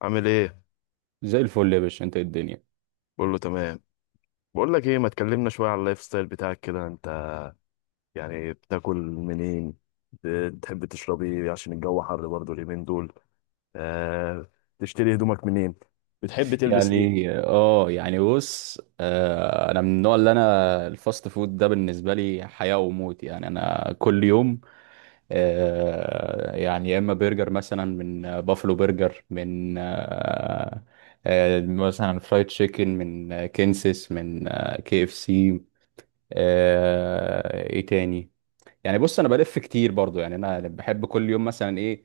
عامل ايه؟ زي الفل يا باشا، انت ايه الدنيا؟ بقول له تمام. بقول لك ايه، ما تكلمنا شويه على اللايف ستايل بتاعك كده انت. يعني بتاكل منين؟ بتحب تشرب ايه عشان الجو حر برضه اليومين دول؟ آه. تشتري هدومك منين؟ بتحب تلبس ايه؟ يعني اه يعني بص آه انا من النوع اللي الفاست فود ده بالنسبه لي حياه وموت، يعني انا كل يوم يا اما برجر مثلا من بافلو برجر، من آه آه مثلا فرايد تشيكن من كنسس، كي اف سي. ايه تاني؟ يعني بص انا بلف كتير برضو، يعني انا بحب كل يوم مثلا ايه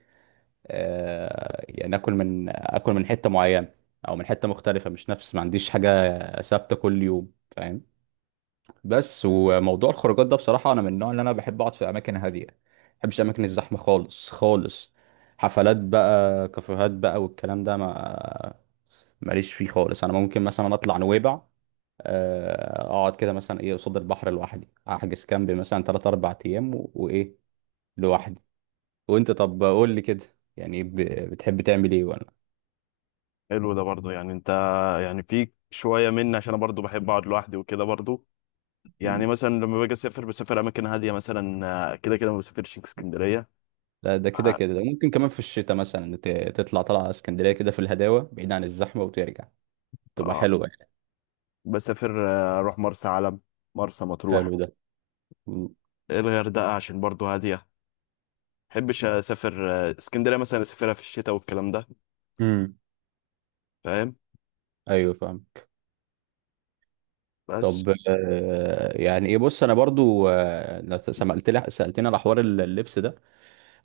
آه، يعني اكل من حته معينه او من حته مختلفه، مش نفس ما عنديش حاجه ثابته كل يوم، فاهم؟ بس وموضوع الخروجات ده بصراحه انا من النوع اللي بحب اقعد في اماكن هاديه، ما بحبش اماكن الزحمه خالص خالص. حفلات بقى، كافيهات بقى والكلام ده، ما ماليش فيه خالص. انا ممكن مثلا اطلع نويبع، اقعد كده مثلا قصاد البحر لوحدي، احجز كامب مثلا 3 4 ايام، لوحدي. وانت طب قول لي كده، يعني بتحب تعمل ايه؟ حلو ده برضه، يعني انت، يعني فيك شويه مني عشان انا برضه بحب اقعد لوحدي وكده برضه. مم. يعني مثلا لما باجي اسافر بسافر اماكن هاديه مثلا. آه، كده كده ما بسافرش اسكندريه. لا ده كده آه كده ده ممكن كمان في الشتاء مثلا تطلع طلعة على اسكندرية كده، في الهداوة بعيد عن الزحمة وترجع، تبقى آه، حلوة يعني. بسافر اروح مرسى علم، مرسى مطروح، حلو ده. مم. الغردقه عشان برضه هاديه. بحبش اسافر اسكندريه مثلا اسافرها في الشتاء والكلام ده، امم فاهم؟ ايوه فاهم. بس. طب آه، يعني ايه بص انا برضو، لو سمعت لي، سالتني على حوار اللبس ده.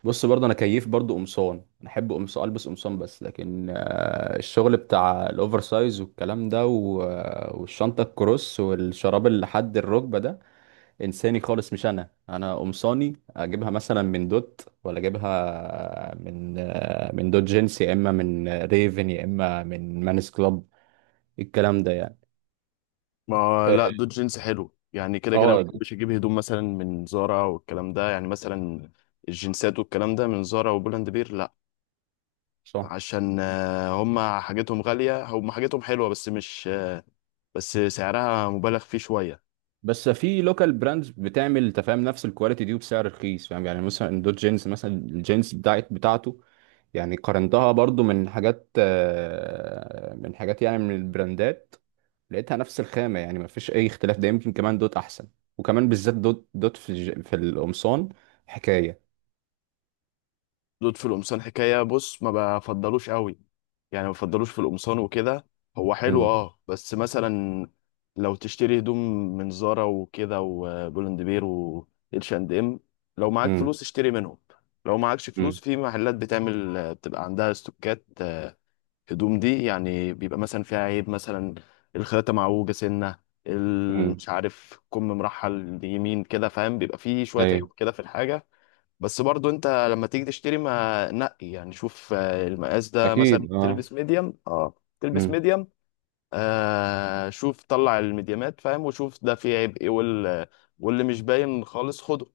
بص برضو انا كيف برضو قمصان، انا احب قمصان، البس قمصان بس، لكن الشغل بتاع الاوفر سايز والكلام ده والشنطه الكروس والشراب اللي لحد الركبه ده، انساني خالص. مش انا. قمصاني اجيبها مثلا من دوت ولا اجيبها من دوت جينز، يا اما من ريفن، يا اما من مانس كلاب، الكلام ده يعني. ما لا، دول جينز حلو، يعني كده كده ما اه. بحبش اجيب هدوم مثلا من زارا والكلام ده، يعني مثلا الجنسات والكلام ده من زارا وبولاند بير، لا. صح. عشان هما حاجتهم غاليه، هما حاجتهم حلوه، بس مش بس سعرها مبالغ فيه شويه. بس في لوكال براندز بتعمل، تفهم، نفس الكواليتي دي وبسعر رخيص، فاهم؟ يعني مثلا دوت جينز مثلا الجينز بتاعته، يعني قارنتها برضو من حاجات، من حاجات يعني من البراندات، لقيتها نفس الخامة، يعني مفيش أي اختلاف. ده يمكن كمان دوت أحسن، وكمان بالذات دوت في في القمصان حكاية. دود في القمصان حكاية، بص، ما بفضلوش قوي، يعني ما بفضلوش في القمصان وكده. هو حلو امم اه بس مثلا لو تشتري هدوم من زارا وكده وبولند بير واتش اند ام، لو معاك امم فلوس اشتري منهم. لو معاكش فلوس، امم في محلات بتعمل بتبقى عندها استوكات، هدوم دي يعني بيبقى مثلا فيها عيب، مثلا الخياطة معوجة سنة، امم مش عارف كم مرحل يمين كده، فاهم؟ بيبقى فيه شوية أيوة. عيوب كده في الحاجة. بس برضو، انت لما تيجي تشتري ما نقي، يعني شوف المقاس ده، مثلا أكيد أه. تلبس ميديم، تلبس امم ميديم، شوف طلع الميديمات، فاهم؟ وشوف ده فيه عيب ايه واللي مش باين خالص خده.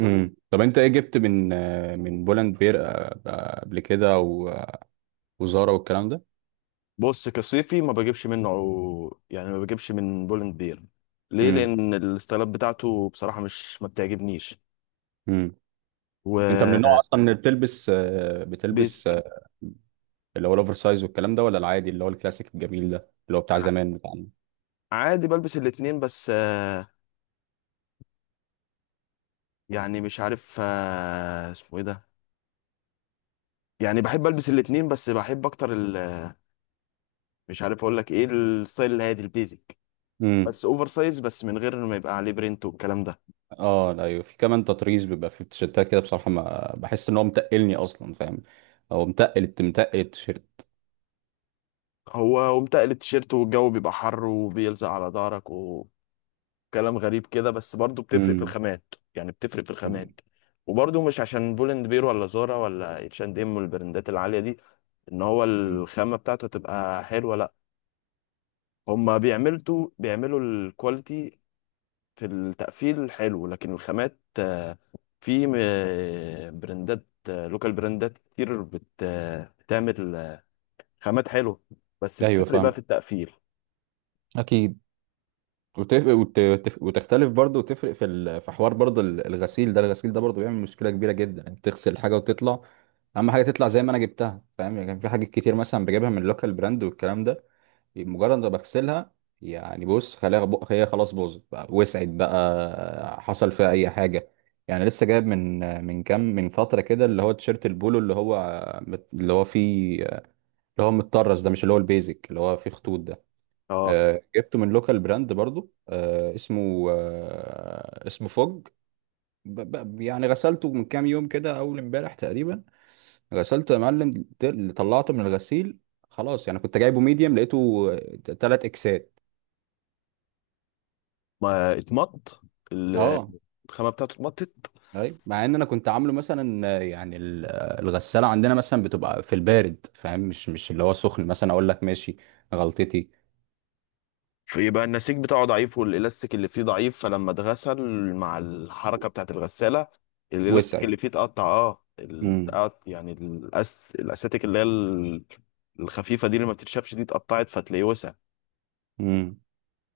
طب أنت إيه جبت من من بولاند بير قبل كده وزارا والكلام ده؟ بص، كصيفي ما بجيبش منه، يعني ما بجيبش من بولند بير. ليه؟ امم لان الستايلات بتاعته بصراحة مش، ما بتعجبنيش. امم أنت من النوع و أصلا اللي بتلبس، بيز- اللي هو الأوفر سايز والكلام ده، ولا العادي اللي هو الكلاسيك الجميل ده اللي هو بتاع زمان بتاعنا؟ عادي بلبس الاتنين، بس يعني مش عارف اسمه ايه ده، يعني بحب البس الاتنين، بس بحب اكتر مش عارف اقول لك ايه، الستايل الهادي البيزك، بس اوفر سايز، بس من غير ما يبقى عليه برينت والكلام ده. اه لا، ايوه في كمان تطريز بيبقى في التيشيرتات كده، بصراحه ما بحس ان هو متقلني اصلا فاهم. هو متقل متقل التيشيرت. هو ومتقل التيشيرت، والجو بيبقى حر وبيلزق على ظهرك، وكلام غريب كده، بس برضه بتفرق في امم الخامات، يعني بتفرق في أمم، الخامات. وبرضه مش عشان بولند بير ولا زارا ولا اتش اند ام والبراندات العاليه دي ان هو أمم. الخامه بتاعته تبقى حلوه، لا. هما بيعملوا الكواليتي في التقفيل حلو، لكن الخامات، في براندات، لوكال براندات كتير بت آه، بتعمل خامات حلوة، بس ايوه بتفرق بقى في فاهم. التقفيل. اكيد. وتختلف برضه، وتفرق في في حوار برضه الغسيل ده، الغسيل ده برضه بيعمل مشكله كبيره جدا. انت تغسل حاجه وتطلع، اهم حاجه تطلع زي ما انا جبتها، فاهم؟ يعني كان في حاجات كتير مثلا بجيبها من لوكال براند والكلام ده، مجرد ما بغسلها، يعني بص هي خلاص باظت بقى، وسعت بقى، حصل فيها اي حاجه. يعني لسه جايب من كام، من فتره كده، اللي هو تيشيرت البولو، اللي هو فيه، اللي هو متطرز ده، مش اللي هو البيزك اللي هو فيه خطوط ده. اه. جبته من لوكال براند برضو، اسمه اسمه فوج. ب- غسلته من كام يوم كده، اول امبارح تقريبا غسلته يا معلم. طلعته من الغسيل، خلاص. يعني كنت جايبه ميديم، لقيته تلات اكسات. ما اتمط، ال- اه. الخامة بتاعته اتمطت، ايوه مع ان انا كنت عامله مثلا، الغساله عندنا مثلا بتبقى في البارد، فاهم؟ مش اللي هو سخن مثلا، اقول لك ماشي، غلطتي. فيبقى النسيج بتاعه ضعيف والالاستيك اللي فيه ضعيف، فلما اتغسل مع الحركة بتاعت الغسالة، الالاستيك وسع. اللي فيه اتقطع، اه، امم يعني الاساتيك اللي هي الخفيفة دي اللي ما بتتشافش دي اتقطعت، فتلاقيه وسع. امم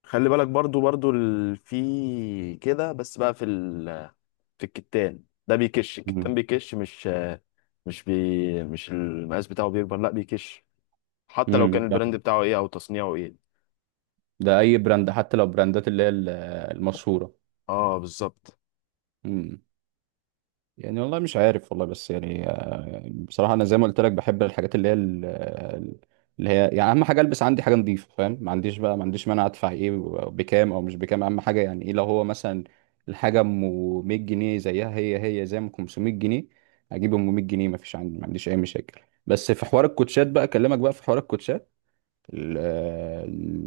خلي بالك، برضو في كده، بس بقى في الكتان ده بيكش، الكتان بيكش، مش المقاس بتاعه بيكبر، لا بيكش، حتى لو كان امم البراند بتاعه ايه او تصنيعه ايه. ده اي براند، حتى لو براندات اللي هي المشهوره. اه بالظبط. يعني والله مش عارف والله. بس يعني، بصراحة أنا زي ما قلت لك، بحب الحاجات اللي هي اللي هي يعني أهم حاجة، ألبس عندي حاجة نظيفة، فاهم؟ ما عنديش بقى، ما عنديش مانع أدفع إيه، بكام أو مش بكام. أهم حاجة يعني إيه، لو هو مثلا الحاجة أم 100 جنيه زيها هي هي زي ما 500 جنيه، أجيب أم 100 جنيه. ما فيش عندي، ما عنديش أي مشاكل. بس في حوار الكوتشات بقى، أكلمك بقى في حوار الكوتشات. ال- آه،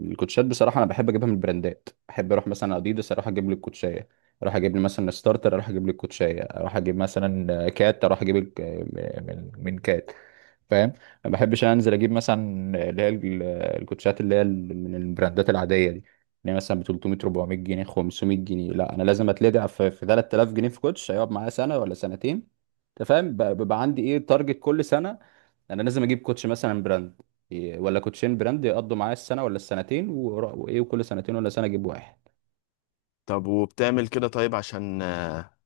الكوتشات بصراحه انا بحب اجيبها من البراندات. بحب اروح مثلا اديدس اروح اجيب لي الكوتشايه، اروح اجيب لي مثلا ستارتر اروح اجيب لي الكوتشايه، اروح اجيب مثلا كات، اروح اجيب من كات، فاهم؟ ما بحبش انزل اجيب مثلا اللي هي الكوتشات اللي هي من البراندات العاديه دي، اللي هي مثلا ب 300 400 جنيه 500 جنيه، لا. انا لازم اتلدع في 3000 جنيه في كوتش هيقعد معايا سنه ولا سنتين، انت فاهم؟ بيبقى عندي ايه تارجت كل سنه، انا لازم اجيب كوتش مثلا براند، ولا كوتشين براند، يقضوا معايا السنه ولا السنتين، ورا- وايه وكل سنتين ولا سنه اجيب واحد. طب وبتعمل كده طيب عشان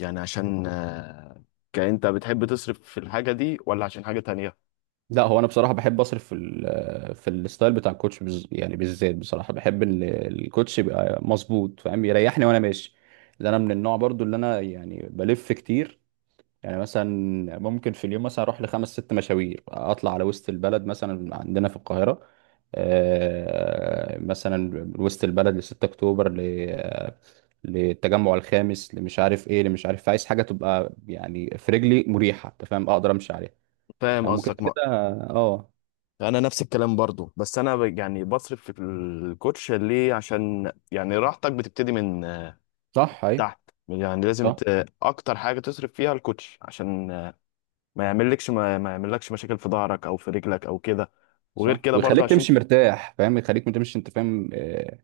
يعني، عشان كأنت بتحب تصرف في الحاجة دي ولا عشان حاجة تانية؟ لا هو انا بصراحه بحب اصرف في في الستايل بتاع الكوتش يعني بالذات، بصراحه بحب ان الكوتش يبقى مظبوط، فاهم؟ يريحني وانا ماشي. لان انا من النوع برضو اللي يعني بلف كتير. يعني مثلا ممكن في اليوم مثلا اروح لخمس ست مشاوير، اطلع على وسط البلد مثلا عندنا في القاهره. مثلا من وسط البلد ل 6 اكتوبر، للتجمع الخامس، اللي مش عارف ايه، اللي مش عارف. عايز حاجه تبقى يعني في رجلي مريحه، انت فاهم؟ اقدر امشي عليها، فاهم يعني ممكن قصدك. ما كده. اه. انا نفس الكلام برضو، بس انا يعني بصرف في الكوتش ليه؟ عشان يعني راحتك بتبتدي من صح. تحت، يعني لازم صح. اكتر حاجه تصرف فيها الكوتش، عشان ما يعملكش، ما يعملكش مشاكل في ظهرك او في رجلك او كده، وغير صح، كده برضه ويخليك عشان. تمشي مرتاح، فاهم؟ يخليك ما تمشي انت فاهم،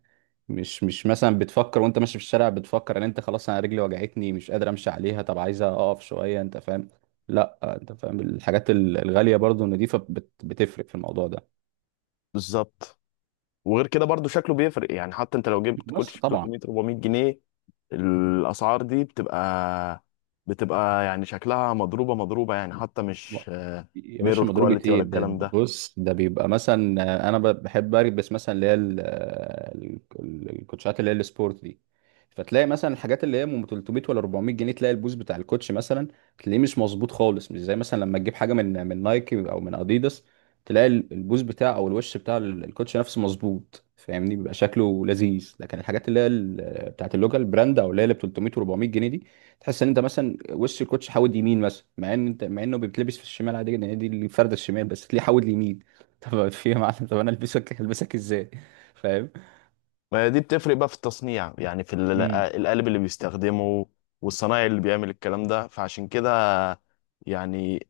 مش مثلا بتفكر وانت ماشي في الشارع، بتفكر ان انت خلاص انا رجلي وجعتني مش قادر امشي عليها، طب عايزه اقف شويه، انت فاهم؟ لا انت فاهم الحاجات الغاليه برضو النضيفه بتفرق في الموضوع ده بالظبط. وغير كده برضه شكله بيفرق، يعني حتى انت لو جبت بس كوتش ب طبعا. 300 400 جنيه، الاسعار دي بتبقى، بتبقى يعني شكلها مضروبه مضروبه، يعني حتى مش يا باشا ميرور مضروبة كواليتي ايه ولا ده, الكلام ده ده. بص ده بيبقى مثلا، انا بحب البس مثلا اللي هي الكوتشات اللي هي السبورت دي. فتلاقي مثلا الحاجات اللي هي من 300 ولا 400 جنيه، تلاقي البوز بتاع الكوتش مثلا، تلاقيه مش مظبوط خالص، مش زي مثلا لما تجيب حاجة من نايكي او من اديداس، تلاقي البوز بتاع او الوش بتاع الكوتش نفسه مظبوط، فاهمني؟ بيبقى شكله لذيذ. لكن الحاجات اللي هي بتاعت اللوكال براند، او اللي هي اللي ب 300 و400 جنيه، تحس ان انت مثلا وش الكوتش حاود يمين مثلا، مع ان انت، مع انه بيتلبس في الشمال عادي جدا، هي دي الفرده الشمال، بس تلاقيه حاود اليمين. طب في يا معلم، طب انا البسك ازاي؟ فاهم. ما دي بتفرق بقى في التصنيع، يعني في امم. القالب اللي بيستخدمه والصنايعي اللي بيعمل الكلام ده، فعشان كده يعني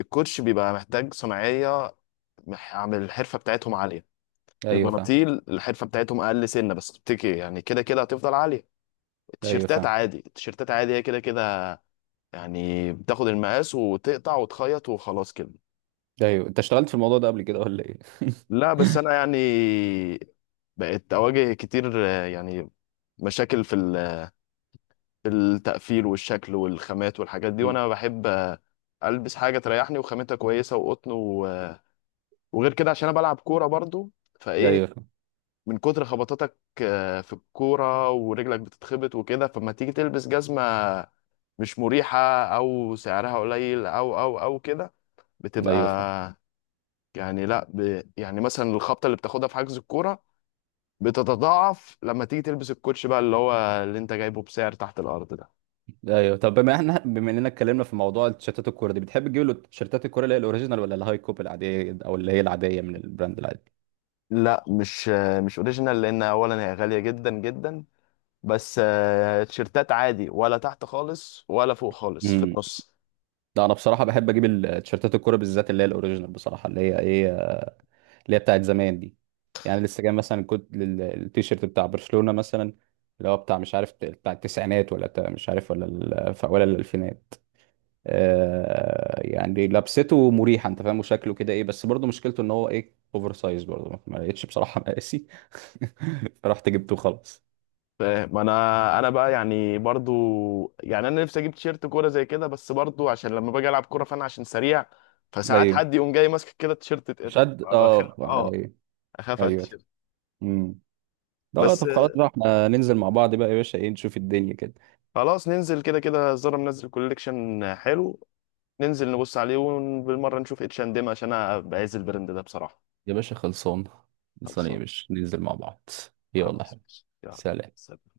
الكوتش بيبقى محتاج صناعية، عامل الحرفة بتاعتهم عالية. ايوه فاهم. البناطيل الحرفة بتاعتهم أقل، سنة بس بتكي، يعني كده كده هتفضل عالية. ايوه التيشيرتات فاهم. عادي، التيشيرتات عادي، هي كده كده يعني بتاخد المقاس وتقطع وتخيط وخلاص كده. ايوه انت اشتغلت في الموضوع ده قبل كده ولا ايه؟ لا بس أنا يعني بقيت أواجه كتير، يعني مشاكل في التقفيل والشكل والخامات والحاجات دي، مم. وأنا بحب ألبس حاجة تريحني وخامتها كويسة وقطن وغير كده عشان أنا بلعب كورة برضو، ده فإيه، ايوه فاهم. من كتر خبطاتك في الكورة ورجلك بتتخبط وكده، فما تيجي تلبس جزمة مش مريحة، أو سعرها قليل، أو كده، بتبقى ايوه فاهم. يعني، لا ب... يعني مثلا الخبطة اللي بتاخدها في حجز الكورة بتتضاعف لما تيجي تلبس الكوتش بقى، اللي هو اللي انت جايبه بسعر تحت الأرض ده. ده ايوه. طب بما احنا، بما اننا اتكلمنا في موضوع التيشيرتات الكوره دي، بتحب تجيب له تيشيرتات الكوره اللي هي الاوريجينال، ولا الهاي كوب العاديه، او اللي هي العاديه من البراند العادي؟ لا مش مش اوريجينال، لأن أولا هي غالية جدا جدا، بس تيشيرتات عادي، ولا تحت خالص ولا فوق خالص، في امم. النص. ده انا بصراحه بحب اجيب التيشيرتات الكوره بالذات اللي هي الاوريجينال، بصراحه اللي هي اللي هي بتاعت زمان دي. يعني لسه جاي مثلا، كنت التيشيرت بتاع برشلونة مثلا، اللي هو بتاع مش عارف، بتاع التسعينات ولا بتاع مش عارف، ولا ولا الألفينات. آه يعني لبسته مريحة، انت فاهم؟ وشكله كده بس برضه مشكلته ان هو اوفر سايز برضه، ما لقيتش بصراحة مقاسي. فرحت جبته خلاص. فاهم. انا بقى يعني برضو، يعني انا نفسي اجيب تيشيرت كوره زي كده، بس برضو عشان لما باجي العب كوره فانا عشان سريع، فساعات ايوه. حد يقوم جاي ماسك كده التيشيرت اتقطع، شد. بخاف، اه. اه، ايوه. اخاف على ايوه. التيشيرت. امم. لا لا، بس طب خلاص بقى احنا ننزل مع بعض بقى يا باشا، ايه نشوف الدنيا كده. خلاص، ننزل كده كده، زارا منزل كوليكشن حلو، ننزل نبص عليه وبالمره نشوف اتش اند ام، عشان انا بعز البراند ده بصراحه. يا باشا خلصان. خلصان يا خلصان. باشا، ننزل مع بعض. يلا خلاص حبيبي. ماشي. يلا. سلام. سلام.